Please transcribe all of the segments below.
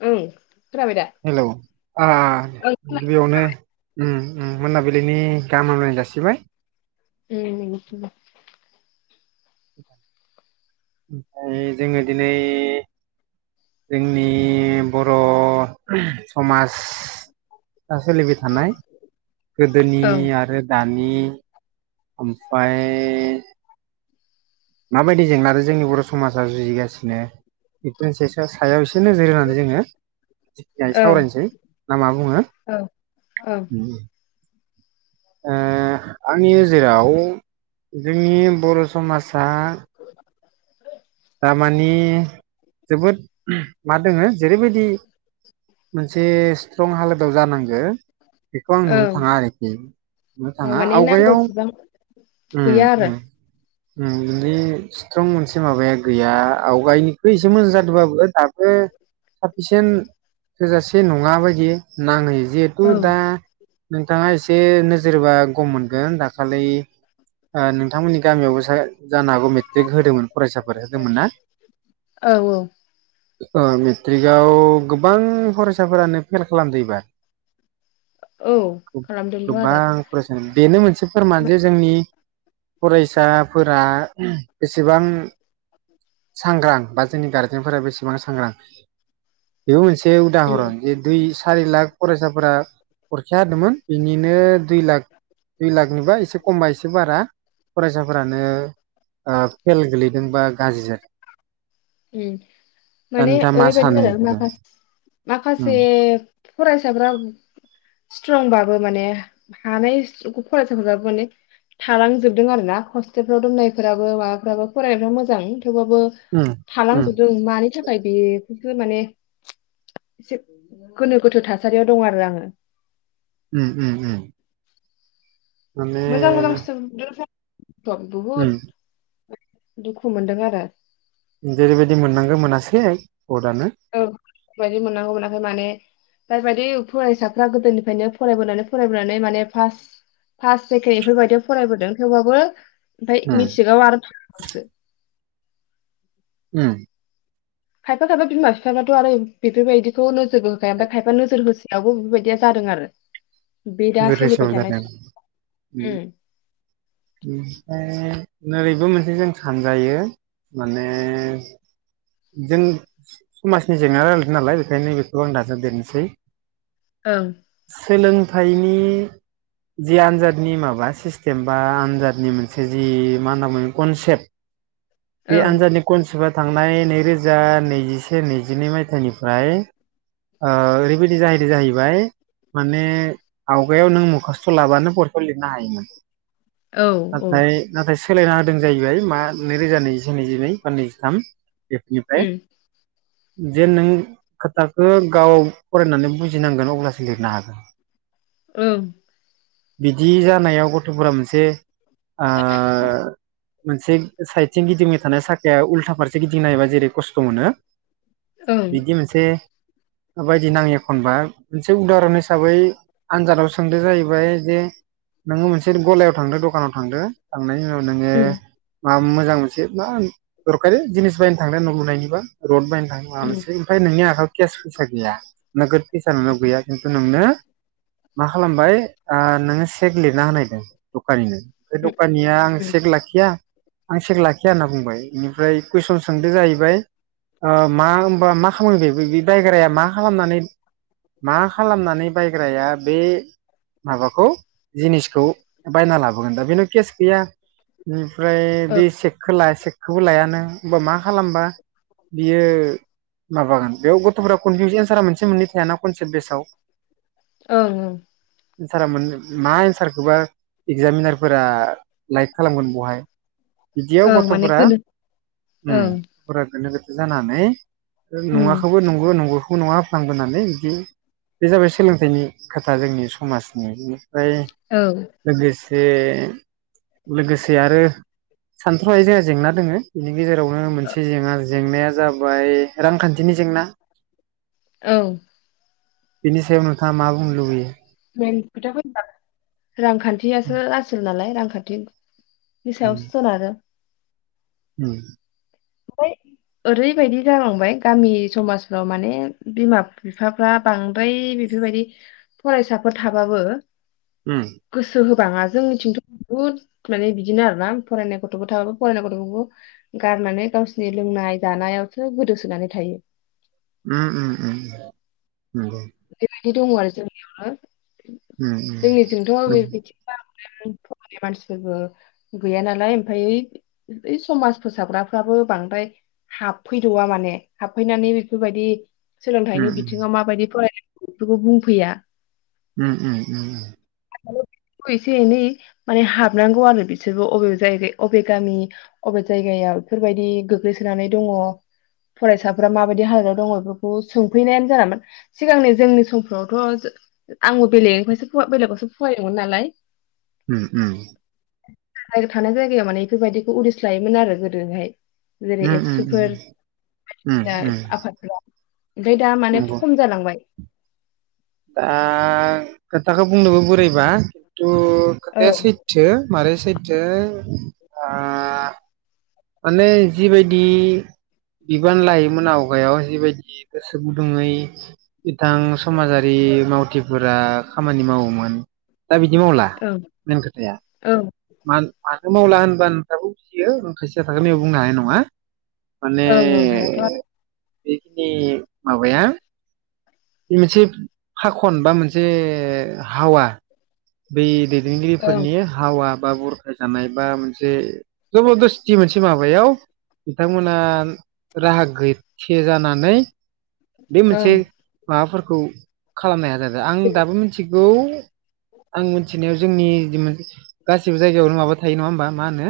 औ हेलौ ओ ओं गिबियावनो मोनाबिलिनि गाहाम हामलायनाय जासिबाय [unintelligible] ओमफ्राय जोङो दिनै जोंनि बर' समाज दा सोलिबाय थानाय गोदोनि ओं आरो दानि ओमफ्राय माबायदि जेंना जोंनि बर' समाजा जुजिगासिनो बेखौसे सायाव एसे नोजोर होनानै जोङोखिय ओं सावरायनोसै ना मा बुङो ओं ओं आंनि नोजोराव जोंनि बर' समाज दा दारमानि जोबोद मा दङो जेरैबायदि मोनसे स्ट्रं हालोदाव जानांगो बेखौ आं नुनो ओं थाङा आरोखि नुनो ओ थाङा माने आवगायाव नांगौसेबां गैया आरो [unintelligible] स्ट्रं मोनसे माबाया गैया आवगायनिखौ एसे मोजां जादोंबाबो दाबो साफिसियन थोजासे नङा बायदि नाङै जिहेथु ओं दा नोंथाङा एसे नोजोर बा गम मोनगोन दाखालि नोंथांमोननि गामियावबो जानो हागौ मेट्रिक होदोंमोन फरायसा जादोंमोन ना औ औ मेट्रिकआव गोबां फरायसाफोरानो फेल खालामदो एबार औ खालामदोंथ' आरो गोबां फरायसा बेनो मोनसे फोरमान जे जोंनि फरायसाफोरा बेसेबां सांग्रां बा जोंनि गारजेनफोरा बेसेबां सांग्रां बेबो मोनसे बे उम उदाहरन जे दुइ सारि लाख फरायसाफोरा हरखि होदोंमोन बेनिनो दुइ लाख दुइ लाखनिबा एसे खमबा एसे बारा फरायसाफोरानो फेल गोलैदों जोंबां गाज्रि जादों दा माने नोंथाङा मा ओरैबायदि सानो आरो मा बेखौ उम माखासे फरायसाफ्रा स्ट्रंबाबो माने हानाय फरायसाफोराबो माने थालांजोबदों आर ना हस्टेलफ्राव दोननायफ्राबो माबाफ्राबो फरायनायफ्राव मोजां थेवबाबो उम उम थालांजोबदों मानि थाखाय बे बे माने एसे गोनो गोथो थासारियाव दं आरो आङो उम उम उम माने मोजां मोजां सिथु [unintelligible] उम बहुद दुखु मोनदों आरो जेरैबायदि मोननांगो मोनासै भटआनो औ बायादि मोननांगौ मोनाखै माने जायबायदि फरायसाफ्रा गोदोनिफ्रायनो फरायबोनानै फरायबोनानै माने फास फार्स्ट सेकेणड बेफोरबायायदियाव फरायबोदों थेवबाबो ओमफाय उम मिथ्रिकआव आरो थांसो उम खायफा खायफा बिमा बिफाफ्राथ' आरो बेफोरबायदिखौ नोजोरबो होखाया ओमफ्राय खायफा नोजोर होसायावबो बेफोरबायदिया जादों आरो बे दा गोरोसाव सोलिबाय थानाय जादों सम उम ओमफ्राय रैबो मोनसे जों सानजायो माने जों समाजनि जेंना रायलायदों नालाय बेखायनो बेखौ आं दाजाब देरनोसै ओं सोलोंथाइनि जि आन्जादनि माबा सिस्टेम बा आनजादनि मोनसे जि मा होनना मोन कनसेप्ट बे ओं आनजानदनि कनसेबा थांनाय नैरोजा नैजिसे नैजिनै मायथाइनिफ्राय ओ ओरैबायदि जाहैदों जाहैबाय माने आवगायाव नों मखासथ' लाबानो परेखा लिरनो हायोमोन ओं औ नाथाय नाथाय सोलायना होदों जाहैबाय मा नैरोजा नैजिसे नैजिनै बा नैजिथाम बेखनिफ्राय जे नों खोथखो गाव फरायनानै बुजिनांगोन अब्लासो लिरनो हागोन ओं बिदि जानायाव गथ'फोरा मोनसे आ मोनसे साइदथिजों गिदिंबाय थानाय साखाया उल्था फारसे गिदिंनो हायोबा जेरै खस्थ' मोनो ओं बिदि मोनसे बे बायदि नाङो एखनबा मोनसे उदाहरन हिसाबै आनजादाव सोंदो जाहैबाय जे नोङो मोनसे गलायाव थांदो दखानाव थांदो थांनाय उनाव नोङो ओं आं मोजां मोनसे मा दरखारि जिनिस बायनो थांनाय न' लुनायनिबा रद बायनो थाङो माबा ओं मोनसै ओमफ्राय नोंनि आखाया केस फैसा गैया नोगोद इसानावल' गैया खिन्थु नोंनो मा खालामबाय ओ नोङो सेक लिरना होनायदों दख दखानिनो बे उम दखानिया आं उम सेक लाखिया आं चेक लाखिया होनना बुंबाय बेनिफ्राय कुइसन सोंदो जाहैबाय मा होनोमबा मा खालामामानिबाय बे बायग्राया मा खालामनानै मा खालामनानै बायग्राया बे माबाखौ जिनिसखौ बायना लाबोगोन दा बेनाव केस गैया बेनिफ्राय औ बे सेगखौलाय सेग बेखौबो लाया नों होमबा मा खालामबा बियो माबागोन बेयाव गथ'फोरा कनफिउस एनसारा मोनसे मोननै थायाना कनसेप्ट पेसाव ओं ओं एन्सारा मोन मा एन्सारखौबा एगजामिनारफोरा लाइक खालामगोन बहाय बिदियाव ओं माने गथ'फोरा गोनो उ ओं गथ'फोरा गोनो गोथो जानानै उम नुङाखौबो नंगौ नंगौ नङा होफ्लांबोनानै बिदि बे जाबाय सोलोंथाइनि खोथा जोंनि समाजनि फ्राय औ लोगो से लोगोसे आरो सानथ्र'हायै जोंहा जेंना दोङो बेनि गेजेरावनो मोनसे जेंना जेंनाया जाबाय रांखानथिनि जेंना औ बिनिसायाव नोथाङा मा बुंनो लुबैयो [unintelligible] रांखानथियासो आसोल नालाय रांखानथि नि सायावसो उम सोनारो उम ओमफ्राय ओरैबायदि जालांबाय गामि समाजफ्राव माने बिमा बिफाफ्रा बांद्राय बेफोरबायदि फरायसाफोर थाबाबो उम बाङा जोंथिंथ' बहुद माने बिदिनो आरोना फरायनाय गथ'बो थाबाबो फरायनाय गथ'खौबो गारनानै गावसोरनि लोंनाय जानायावसो गोदोसोनानै थायो उम उम उम नंगौ बिदि दङो आरो जोंनियावनो उम उम जोंनिजोंथ' उम बे बिदि बां द्राय फरायनाय मानसिफोरबो गैया नालाय ओमफाय समाज फोसाबग्राफ्राबो बांद्राय हाबफैथवा माने हाबफैनानै बेफोरबायदि सोलोंथाइनि बिथिङाव माबायदि फराय बेफोरखौ बुंफैया उम उम उम एसे एनै माने हाबनांगौ आरो बिसोरबो बबे जायगा अबे गामि अबे जायगायाव बेफोरबायदि गोग्लैसोनानै दङ फरायसाफ्रा माबायदि हालोदाव दङ बेफोरखौ सोंफैनायानो जाला माने सिगांनि जोंनि समफ्रावथ' आंबो बेलेगनिफ्रायसो बेलेगावसो फरायोमोन नालाय उम उम थानाय जायगायाव माने बेफोरबायदिखौ उदिस लायोमोन आरो गोदोहाय जेरै उम एबसुफोर उम बायदिनो उम आफादफोरा ओमफ्राय दा माने नंगौ खम जालाङो बाय दा खोथाखौ बुंनोबो बोरैबा औ खोथाया सैथो मार सैथो आ माने जिबायदि बिबान लायोमोन आवगायाव जिबायदि गोसो गुदुङै बिथां समाजारि मावथिफोरा खामानि मावोमोन दा बिदि मावला ओं मेन खोथाया ओं मावला होनबानो नोंथाङाबो बुजियो। खायसेया खोथाखौ नैयाव बुंनो हानाय नङा। माने ओं ओं हायाथ' आरो बेखिनि माबाया बे मोनसे फाखन बा मोनसे हावा बै ओं लोगिरिफोरनि हावा बा बुरखाय जानाय बा मोनसे जबरदस्थि मोनसे माबायाव बिथांमोना राहा गैसेे जानानै बे ओं मोनसे माबाफोर खौ खालामनो हाया जादों। आं दाबो मिथि गौ आं मोनथिनायाव जोंनि गासिबो जायगायावनो माबा थायो नङा होमबा मा होनो।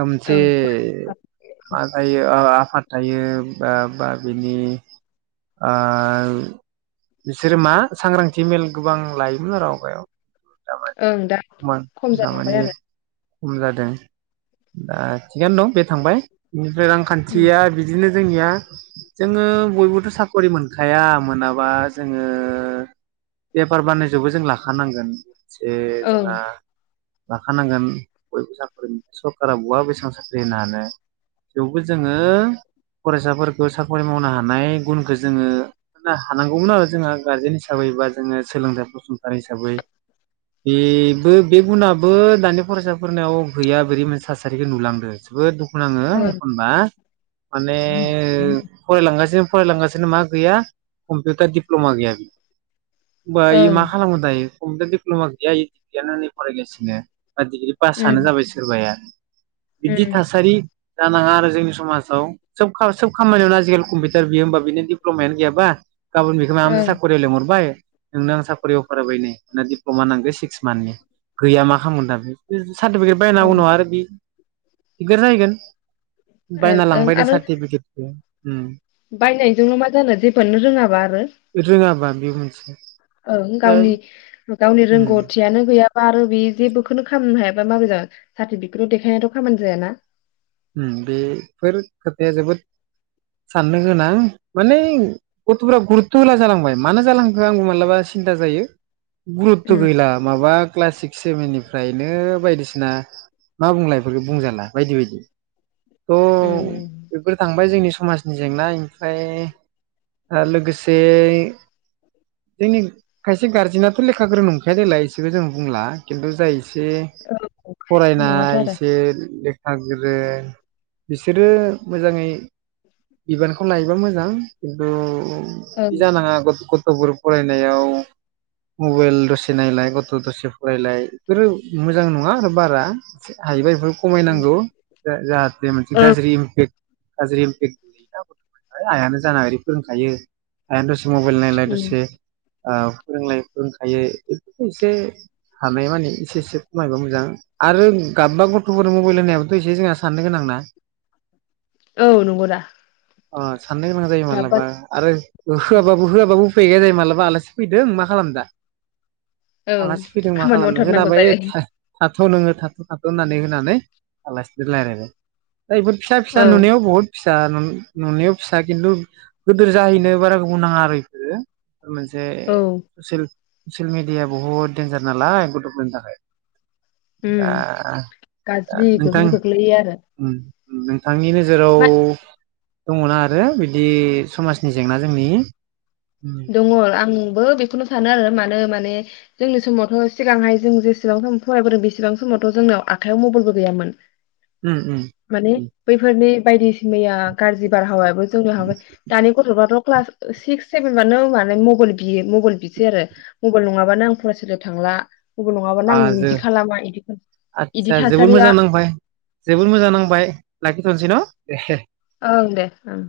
ओ मोनसे ओं फरायसाफ्रा मा जायो। थायो बा बा बिनि ओ बिसोरो मा सांग्रांथि मेल गोबां लायोमोन आरो आवगायाव दामानि ओं दा खमान खम दामानि जालांबायानो खम जादों दा ओ थिगानो दं बे थांबाय उम रांखान्थिया बिदिनो जोंनिया जोङो बयबो थ' साख'रि मोनखाया मोनाबा जोङो बेफार बानिजआवबो जों लाखानांगोन। जे ओं जोंना लाखानांगोन बयबो साख्रि मोन सरकारा बहा बेसेबां साख्रि होनो हानो थेवबो जोङो फरायसाफोरखौ साख्रि मावनो हानाय। गुनखौ जोङो हानांगौमोन आरो जोंहा गारजेन हिसाबै बा जोङो सोलोंथाइ फसंथान हिसाबै बेबो बे गुनाबो दानि फरायसाफोरनाव गैया बोरै मोनसे थासारिखौ नुलांदो जोबोद दुखु नाङो ओं एखनबा माने उम फरायलांगासिनो फरायलांगासिनो मा गैया कम्पिउटार दिप्ल'मा गैया बियो होनबा आं मा खालामगोन दायो? कम्पुतार दिप्लमा गैया [unintelligible] फरायगासिनो बा डिग्रि उम पासानो जाबाय सोरबाया। बिबदि थासारि जानाङा आरो जोंनि समासाव सोब खा सोब खामानियावनो आजिखालि कमपि सोरबियो होमबा बिनि डिप्ल'मायानो गैयाबा गाबोन बेखो माबा मोनसे ओं साख'रिया लेंहरबाय नोंनो आं साख'रि अफार होबाय नै ना दिप्ल'मा नांगो सिक्स मान्थनि गैया मा खालामगोन दा बे ओ सार्टिफिकेट बायना ओं उनाव आरो बि दिगार जाहैगोन। बायना ओं लांबाय दे आरो सार्टिफिकेटखौ हम बायनायजोंल' मा जानो जेबो आनो रोङाबा आरो। बेबो मोनसे। ओं दा गावनि गावनि उम रोंग'थियानो गैया बा आरो बे जेबोखोनो खालामनो हायाबा मागो जागोन सार्टिफिकेटल' देखायनायाथ' खामानि जायाना। उम बेफोर खोथाया जोबोद साननो गोनां माने गथ'फोरा गुरुतथ' होला जालांबाय मानो जालांखो आंबो मालाबा सिन्था जायो। गुरुतथ' उम गैला माबा क्लासिक सेभेन निफ्रायनो बायदिसिना मा बुंलाय बेफोरखौ बुंजाला बायदि बायदि। थ' बेफोर थांबाय जोंनि समाजनि जेंना इमफ्राय आना लोगोसे जोंनि खायसे गारजेनाथ' लेखा गोरों नंखाया देलाय एसेखौ जों बुंला खिन्थु जाय एसे औ नङाथ' फरायनाय आरो एसे लेख हाजिर बे बिसोरो मोजाङै बिबानखौ लायोबा मोजां खिन्थु इ ओं जानाङा गथ-गथ। थ'फोर फरायनायाव मबाइल दसे नायलाय गथ' दसे फरायलाय बेफोरो मोजां नङा आरो बारा हायोबा एफोर खमायनांगौ। जा जाहाथे मोनसे ओं गाज्रि इमफेक्ट गाज्रि इमपेक [inaudible] आइयानो जाना ओरि फोरोंखायो आइ आनो दसे मबाइल नायलाय दसे ओ फोरोंलायो फोरोंखायो इफोरखौ एसे हानाय मानिे एसे एसे खमायबा मोजां आरो गाबबा गथ'फोर मबाइल होनायाबो थ एसे जोंहा साननो गोनां ना। औ नंगौदा। अ साननो गोनां जायो मालाबा आरो ओ होआबाबो होआबाबो उफाय गैया जायो मालाबा आलासि फैदों मा खालाम दा ओं आलासि फैदों मा खामानि खालामनो मावथारनांगौ होनाबै जायो था थाथ' नोङो थाथ' थाथ' दोननानै होनानै आलासिफोर लायरायबाय। दा इफोर फिसा फिसा औ नुनायाव बुहुत फिसा नुन नुनायाव फिसा खिन्थु गोदोर जाहैनो बारा गोबाव नाङा आरो इफोरो मोनसे औ सोल ससियेल मिडिया बुहुत डेन्जार नालाय गथफोरनि थाखाय। दा उम दा गाज्रि नोंथां गोहोम खोख्लैयो आरो उम नोंथांनि नोजोराव मा दङना आरो बिदि समाजनि जेंना जोंनि उम दङ आंबो बेखौनो सानो आरो मानो माने जोंनि समावथ सिगांहाय जों जेसेबां समाव फरायबोदों बेसेबां समावथ' जोंनाव आखाइआव मोबाइलबो गैयामोन। उम उम माने उम बैफोरनि बायदिस मैया गाज्रि बारहावायाबो जोंनाव हाबो। दानि गथ'फोराथ' क्लास ओ सिक्स सेभेनबानो माने मबेल बियो मबेल बिसै आरो मबेल नङाबानो आं फरायसालियाव थांला मबाइल नङाबानो आ आं जो बिदि खालामा इदि इदि आदसा जोबोर मोजां थासारिया नांबाय जोबोर मोजां नांबाय लाखि थ'नसै न' ए हे ओं दे ओं।